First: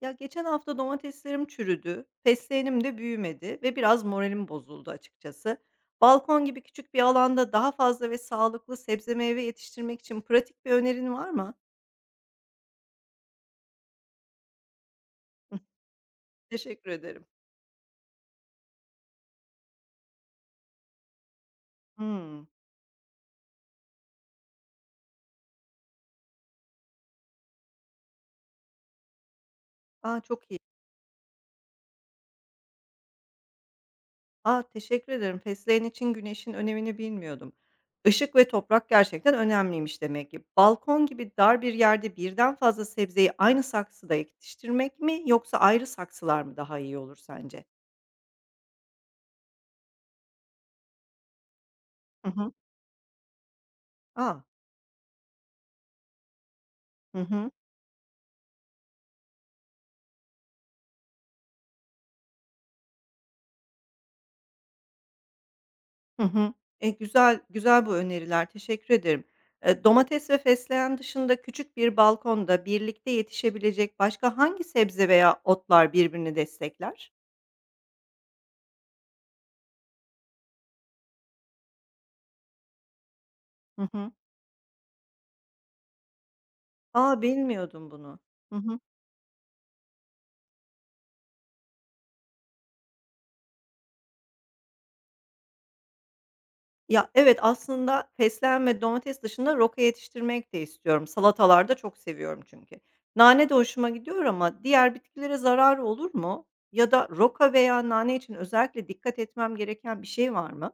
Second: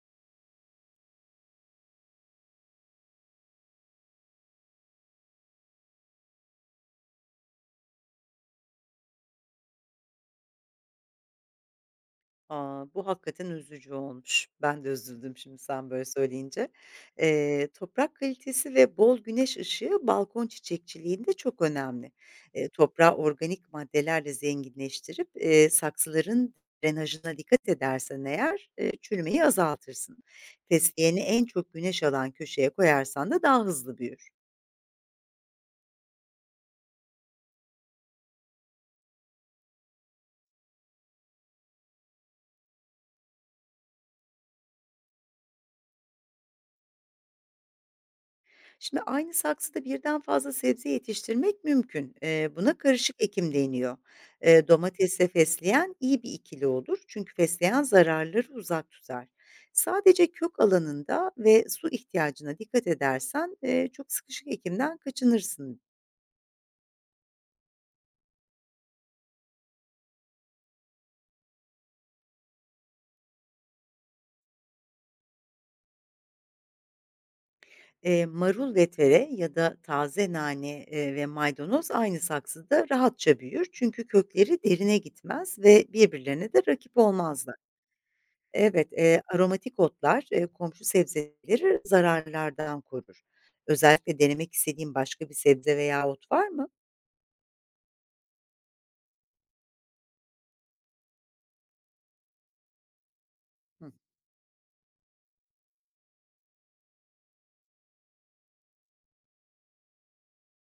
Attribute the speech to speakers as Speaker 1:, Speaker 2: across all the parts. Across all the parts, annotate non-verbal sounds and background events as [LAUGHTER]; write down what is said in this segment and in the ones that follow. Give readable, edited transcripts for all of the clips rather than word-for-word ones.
Speaker 1: Ya geçen hafta domateslerim çürüdü, fesleğenim de büyümedi ve biraz moralim bozuldu açıkçası. Balkon gibi küçük bir alanda daha fazla ve sağlıklı sebze meyve yetiştirmek için pratik bir önerin var mı?
Speaker 2: A! Bu hakikaten üzücü olmuş. Ben de üzüldüm şimdi
Speaker 1: [LAUGHS]
Speaker 2: sen böyle söyleyince.
Speaker 1: Teşekkür ederim.
Speaker 2: Toprak kalitesi ve bol güneş ışığı balkon çiçekçiliğinde çok önemli.
Speaker 1: Hmm.
Speaker 2: Toprağı organik maddelerle zenginleştirip, saksıların drenajına dikkat edersen eğer, çürümeyi
Speaker 1: Aa,
Speaker 2: azaltırsın.
Speaker 1: çok iyi.
Speaker 2: Fesleğeni en çok güneş alan köşeye koyarsan da daha hızlı büyür.
Speaker 1: Aa, teşekkür ederim. Fesleğen için güneşin önemini bilmiyordum. Işık ve toprak gerçekten önemliymiş demek ki. Balkon gibi dar bir yerde birden fazla sebzeyi aynı saksıda yetiştirmek mi yoksa ayrı saksılar mı daha iyi olur sence?
Speaker 2: Şimdi aynı saksıda birden fazla sebze yetiştirmek mümkün.
Speaker 1: Hı hı.
Speaker 2: Buna karışık ekim deniyor.
Speaker 1: Aa.
Speaker 2: Domatesle fesleğen iyi bir ikili olur
Speaker 1: Hı
Speaker 2: çünkü
Speaker 1: hı.
Speaker 2: fesleğen zararları uzak tutar. Sadece kök alanında ve su ihtiyacına dikkat edersen çok sıkışık ekimden kaçınırsın.
Speaker 1: Hı hı. Güzel güzel bu öneriler, teşekkür ederim. Domates ve fesleğen dışında küçük bir balkonda birlikte yetişebilecek başka hangi sebze veya otlar birbirini destekler?
Speaker 2: Marul ve tere ya da taze nane ve maydanoz aynı saksıda rahatça büyür
Speaker 1: Hı
Speaker 2: çünkü
Speaker 1: hı.
Speaker 2: kökleri derine gitmez ve birbirlerine de rakip
Speaker 1: A,
Speaker 2: olmazlar.
Speaker 1: bilmiyordum bunu. Hı hı.
Speaker 2: Evet, aromatik otlar, komşu sebzeleri zararlardan korur. Özellikle denemek istediğin başka bir sebze veya ot var mı?
Speaker 1: Ya, evet, aslında fesleğen ve domates dışında roka yetiştirmek de istiyorum. Salatalarda çok seviyorum çünkü. Nane de hoşuma
Speaker 2: Hı.
Speaker 1: gidiyor ama diğer bitkilere zarar olur mu? Ya da roka veya nane için özellikle dikkat etmem gereken bir şey var mı?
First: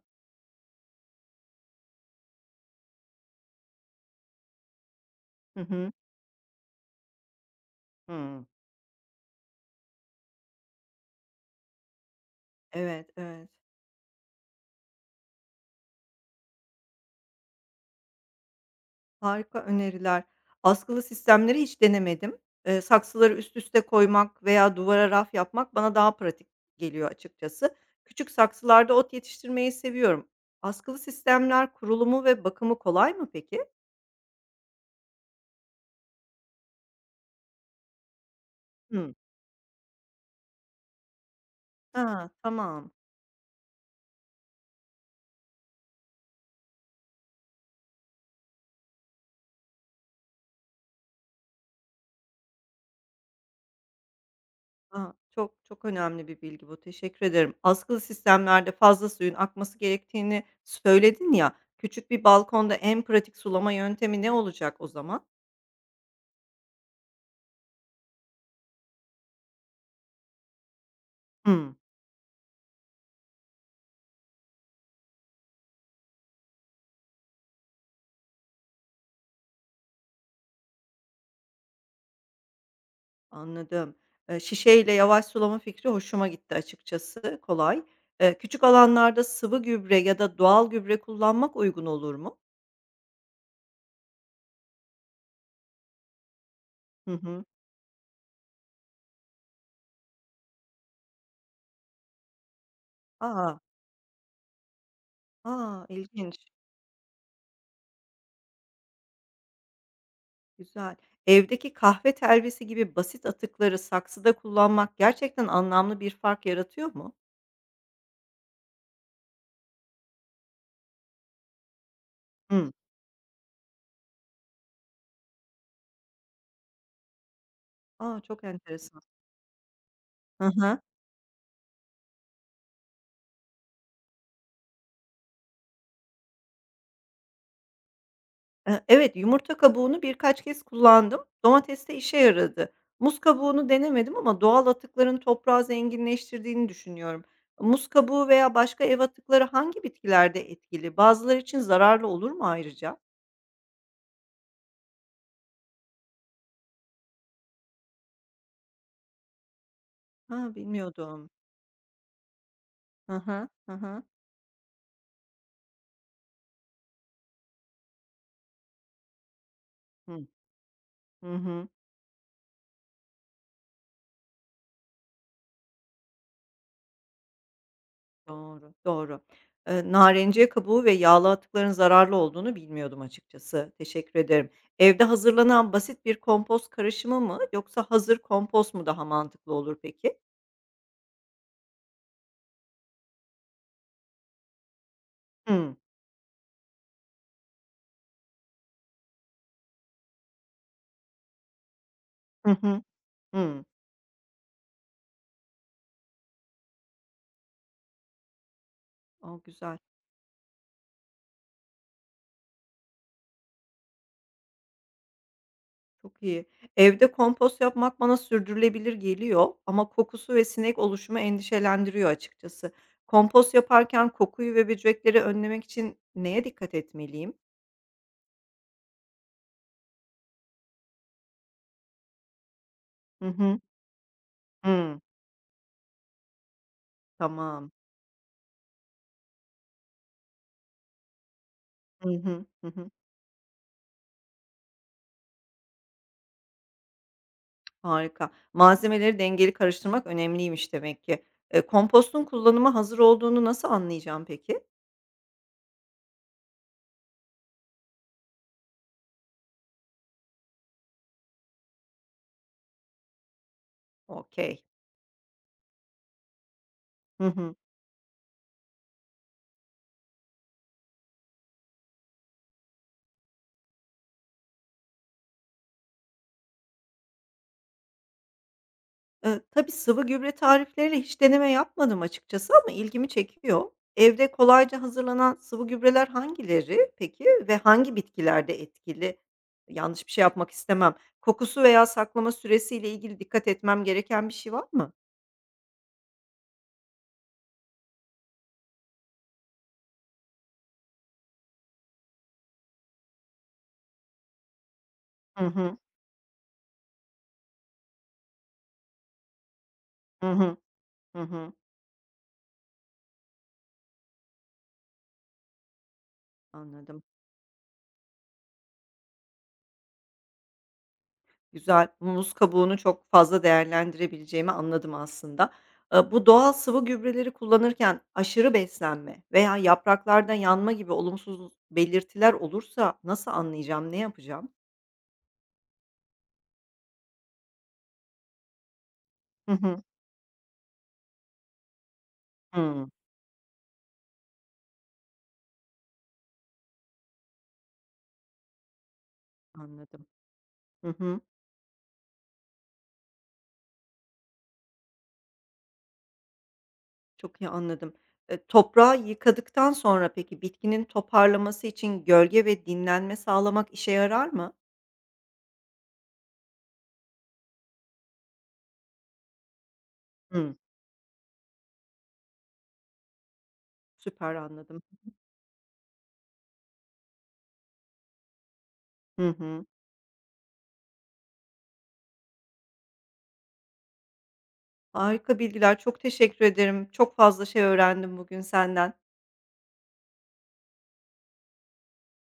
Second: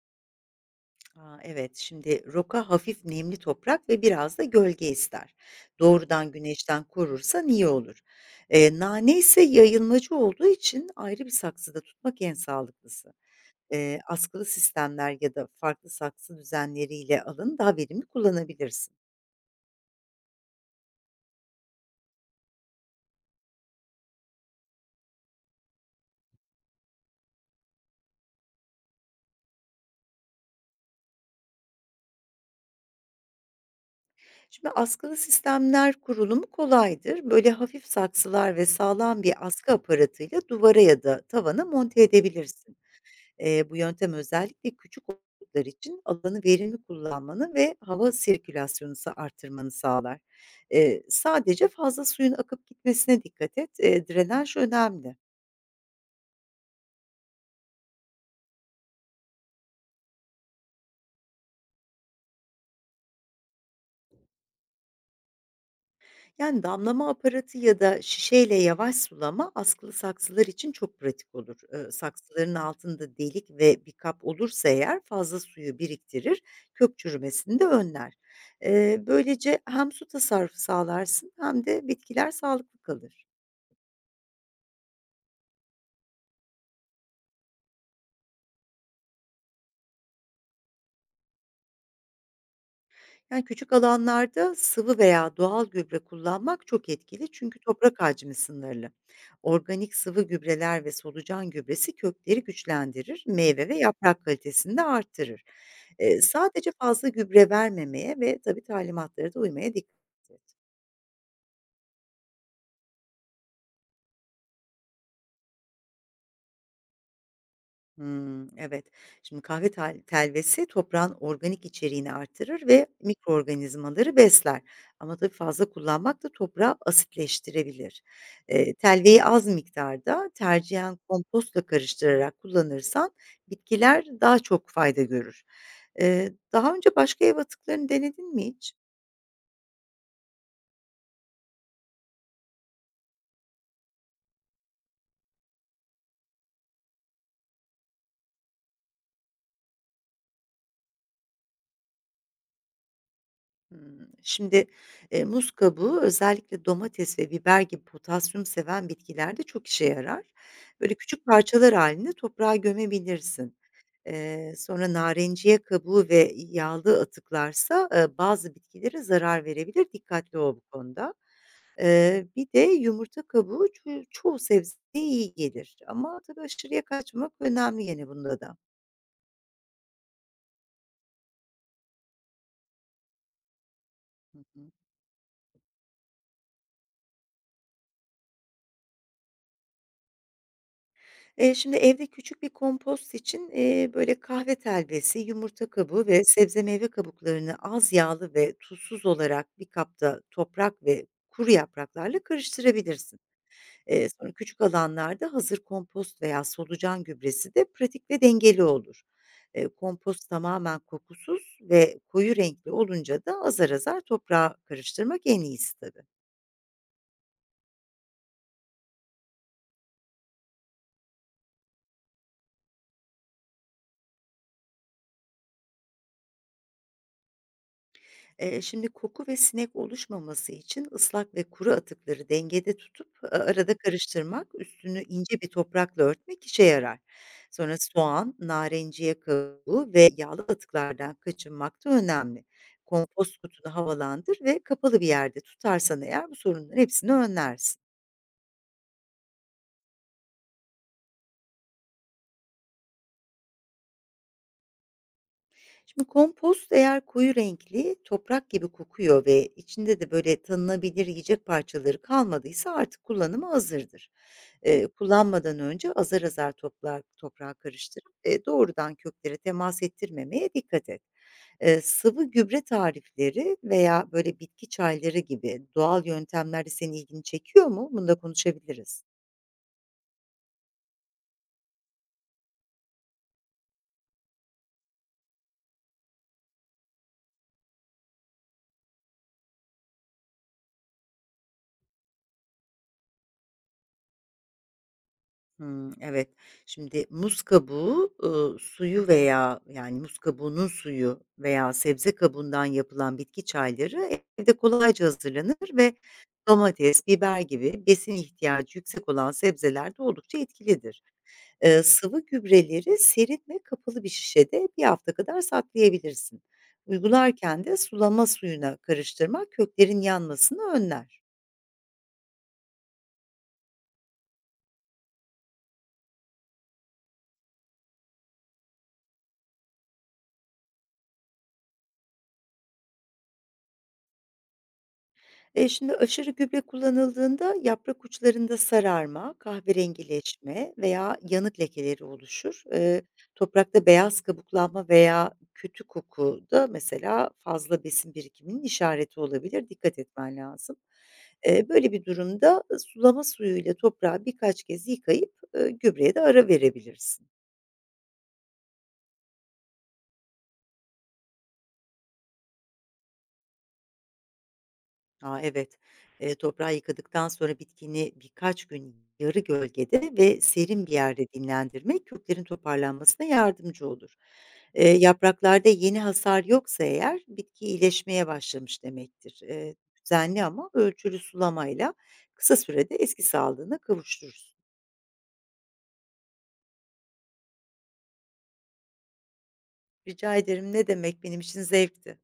Speaker 2: A, evet, şimdi roka hafif nemli toprak ve biraz da gölge ister.
Speaker 1: Hı hı.
Speaker 2: Doğrudan güneşten korursan iyi olur.
Speaker 1: Hıı.
Speaker 2: Nane ise yayılmacı olduğu için ayrı bir saksıda tutmak en
Speaker 1: Evet,
Speaker 2: sağlıklısı.
Speaker 1: evet.
Speaker 2: Askılı sistemler ya da farklı saksı düzenleriyle alın, daha verimli kullanabilirsin.
Speaker 1: Harika öneriler. Askılı sistemleri hiç denemedim. Saksıları üst üste koymak veya duvara raf yapmak bana daha pratik geliyor açıkçası. Küçük saksılarda ot yetiştirmeyi seviyorum. Askılı sistemler kurulumu ve bakımı kolay mı peki?
Speaker 2: Şimdi askılı sistemler kurulumu kolaydır. Böyle hafif saksılar ve
Speaker 1: Hı.
Speaker 2: sağlam bir askı aparatıyla duvara ya da tavana monte
Speaker 1: Ha,
Speaker 2: edebilirsin.
Speaker 1: tamam.
Speaker 2: Bu yöntem özellikle küçük okullar için alanı verimli kullanmanı ve hava sirkülasyonunu artırmanı sağlar. Sadece fazla suyun akıp gitmesine dikkat et. Drenaj
Speaker 1: Ha,
Speaker 2: önemli.
Speaker 1: çok çok önemli bir bilgi bu. Teşekkür ederim. Askılı sistemlerde fazla suyun akması gerektiğini söyledin ya. Küçük bir balkonda en pratik sulama yöntemi ne olacak o zaman?
Speaker 2: Yani damlama aparatı ya da şişeyle yavaş sulama askılı saksılar için çok pratik olur.
Speaker 1: Hı.
Speaker 2: Saksıların altında delik ve bir kap olursa eğer fazla suyu biriktirir, kök çürümesini de önler. Böylece hem su tasarrufu sağlarsın hem de bitkiler sağlıklı kalır.
Speaker 1: Anladım. Şişeyle yavaş sulama fikri hoşuma gitti açıkçası, kolay. Küçük alanlarda sıvı gübre ya da doğal gübre kullanmak uygun olur mu?
Speaker 2: Yani, küçük alanlarda sıvı veya doğal gübre kullanmak çok
Speaker 1: Hı
Speaker 2: etkili
Speaker 1: hı.
Speaker 2: çünkü toprak hacmi sınırlı. Organik sıvı gübreler ve solucan gübresi kökleri güçlendirir,
Speaker 1: A!
Speaker 2: meyve ve yaprak kalitesini de artırır.
Speaker 1: A, ilginç,
Speaker 2: Sadece fazla gübre vermemeye ve tabii talimatlara da uymaya dikkat edin.
Speaker 1: güzel. Evdeki kahve telvesi gibi basit atıkları saksıda kullanmak gerçekten anlamlı bir fark yaratıyor mu?
Speaker 2: Hımm, evet. Şimdi kahve telvesi toprağın organik içeriğini artırır
Speaker 1: Hı.
Speaker 2: ve mikroorganizmaları besler ama tabii fazla kullanmak da toprağı asitleştirebilir.
Speaker 1: A, çok enteresan.
Speaker 2: Telveyi az miktarda,
Speaker 1: Hı hı.
Speaker 2: tercihen kompostla karıştırarak kullanırsan bitkiler daha çok fayda görür. Daha önce başka ev atıklarını denedin mi hiç?
Speaker 1: Evet, yumurta kabuğunu birkaç kez kullandım. Domateste işe yaradı. Muz kabuğunu denemedim ama doğal atıkların toprağı zenginleştirdiğini düşünüyorum. Muz kabuğu veya başka ev atıkları hangi bitkilerde etkili? Bazıları için zararlı olur mu ayrıca?
Speaker 2: Hımm. Şimdi, muz kabuğu özellikle domates ve biber gibi potasyum seven bitkilerde çok işe yarar.
Speaker 1: Ha,
Speaker 2: Böyle küçük
Speaker 1: bilmiyordum.
Speaker 2: parçalar hâlinde toprağa
Speaker 1: Hı.
Speaker 2: gömebilirsin.
Speaker 1: Hı hı.
Speaker 2: Sonra narenciye kabuğu ve yağlı atıklarsa, bazı bitkilere zarar verebilir.
Speaker 1: Hı.
Speaker 2: Dikkatli ol bu konuda.
Speaker 1: Hı hı.
Speaker 2: Bir de yumurta kabuğu çoğu sebzeye iyi gelir ama tabii aşırıya kaçmak önemli gene bunda da.
Speaker 1: Doğru, doğru. Narenciye kabuğu ve yağlı atıkların zararlı olduğunu bilmiyordum açıkçası. Teşekkür
Speaker 2: Hı
Speaker 1: ederim.
Speaker 2: hı.
Speaker 1: Evde hazırlanan basit bir kompost karışımı mı yoksa hazır kompost mu daha mantıklı olur peki?
Speaker 2: Şimdi evde küçük bir kompost için, böyle kahve telvesi, yumurta
Speaker 1: Hımm.
Speaker 2: kabuğu ve sebze meyve kabuklarını az yağlı ve tuzsuz olarak bir kapta toprak ve kuru yapraklarla
Speaker 1: Hı hı.
Speaker 2: karıştırabilirsin.
Speaker 1: Hımm.
Speaker 2: Sonra küçük alanlarda hazır kompost veya solucan gübresi de pratik ve dengeli olur.
Speaker 1: A, güzel.
Speaker 2: Kompost tamamen kokusuz ve koyu renkli olunca da azar azar toprağa karıştırmak en iyisi tabii.
Speaker 1: Çok iyi. Evde kompost yapmak bana sürdürülebilir geliyor ama kokusu ve sinek oluşumu endişelendiriyor açıkçası. Kompost yaparken kokuyu ve böcekleri önlemek için neye dikkat etmeliyim?
Speaker 2: Şimdi koku ve sinek oluşmaması için ıslak ve kuru atıkları dengede tutup
Speaker 1: Hı hı.
Speaker 2: arada karıştırmak,
Speaker 1: Hımm.
Speaker 2: üstünü ince bir toprakla örtmek işe yarar.
Speaker 1: Tamam.
Speaker 2: Sonra soğan, narenciye kabuğu ve yağlı atıklardan kaçınmak da
Speaker 1: Hı
Speaker 2: önemli.
Speaker 1: hı. Hı hı.
Speaker 2: Kompost kutunu havalandır ve kapalı bir yerde tutarsan eğer bu sorunların hepsini önlersin.
Speaker 1: Harika. Malzemeleri dengeli karıştırmak önemliymiş demek ki. Kompostun kullanıma hazır olduğunu nasıl anlayacağım peki?
Speaker 2: Şimdi kompost eğer koyu renkli, toprak gibi kokuyor ve içinde de böyle tanınabilir yiyecek parçaları kalmadıysa artık kullanıma hazırdır.
Speaker 1: Okey.
Speaker 2: Kullanmadan önce azar azar toprağa,
Speaker 1: Hı hı.
Speaker 2: toprağa karıştırıp doğrudan köklere temas ettirmemeye dikkat et. Sıvı gübre tarifleri veya böyle bitki çayları gibi doğal yöntemler de senin ilgini çekiyor mu? Bunu da konuşabiliriz.
Speaker 1: Tabii sıvı gübre tarifleriyle hiç deneme yapmadım açıkçası ama ilgimi çekiyor. Evde kolayca hazırlanan sıvı gübreler hangileri peki ve hangi bitkilerde etkili? Yanlış bir şey yapmak istemem. Kokusu veya saklama süresiyle ilgili dikkat etmem gereken bir şey var mı?
Speaker 2: Hımm, evet. Şimdi muz kabuğu, suyu veya, yani, muz kabuğunun suyu veya sebze kabuğundan yapılan bitki çayları evde kolayca
Speaker 1: Hı
Speaker 2: hazırlanır
Speaker 1: hı.
Speaker 2: ve domates, biber gibi besin ihtiyacı yüksek olan sebzelerde
Speaker 1: Hı
Speaker 2: oldukça
Speaker 1: hı.
Speaker 2: etkilidir.
Speaker 1: Hı hı.
Speaker 2: Sıvı gübreleri serin ve kapalı bir şişede bir hafta kadar saklayabilirsin.
Speaker 1: Anladım.
Speaker 2: Uygularken de sulama suyuna karıştırmak köklerin yanmasını önler.
Speaker 1: Güzel. Muz kabuğunu çok fazla değerlendirebileceğimi anladım aslında. Bu doğal sıvı gübreleri kullanırken aşırı beslenme veya yapraklarda yanma gibi olumsuz belirtiler olursa nasıl anlayacağım, ne yapacağım?
Speaker 2: Şimdi aşırı gübre kullanıldığında yaprak uçlarında sararma,
Speaker 1: Hı hı.
Speaker 2: kahverengileşme veya yanık lekeleri oluşur.
Speaker 1: Hımm,
Speaker 2: Toprakta beyaz kabuklanma veya kötü koku da mesela fazla besin birikiminin işareti olabilir. Dikkat
Speaker 1: anladım.
Speaker 2: etmen lazım.
Speaker 1: Hı hı.
Speaker 2: Böyle bir durumda sulama suyuyla toprağı birkaç kez yıkayıp, gübreye de ara verebilirsin.
Speaker 1: Çok iyi anladım. Toprağı yıkadıktan sonra peki bitkinin toparlaması için gölge ve dinlenme sağlamak işe yarar mı?
Speaker 2: A, evet. Toprağı yıkadıktan sonra bitkini birkaç gün yarı gölgede ve
Speaker 1: Hımm,
Speaker 2: serin bir yerde dinlendirmek köklerin toparlanmasına yardımcı olur.
Speaker 1: süper anladım.
Speaker 2: Yapraklarda yeni hasar yoksa eğer bitki iyileşmeye başlamış
Speaker 1: Hı
Speaker 2: demektir.
Speaker 1: hı.
Speaker 2: Düzenli ama ölçülü sulamayla kısa sürede eski sağlığına kavuşturursun.
Speaker 1: Harika bilgiler. Çok teşekkür ederim. Çok fazla şey öğrendim bugün senden.
Speaker 2: Rica ederim ne demek benim için zevkti.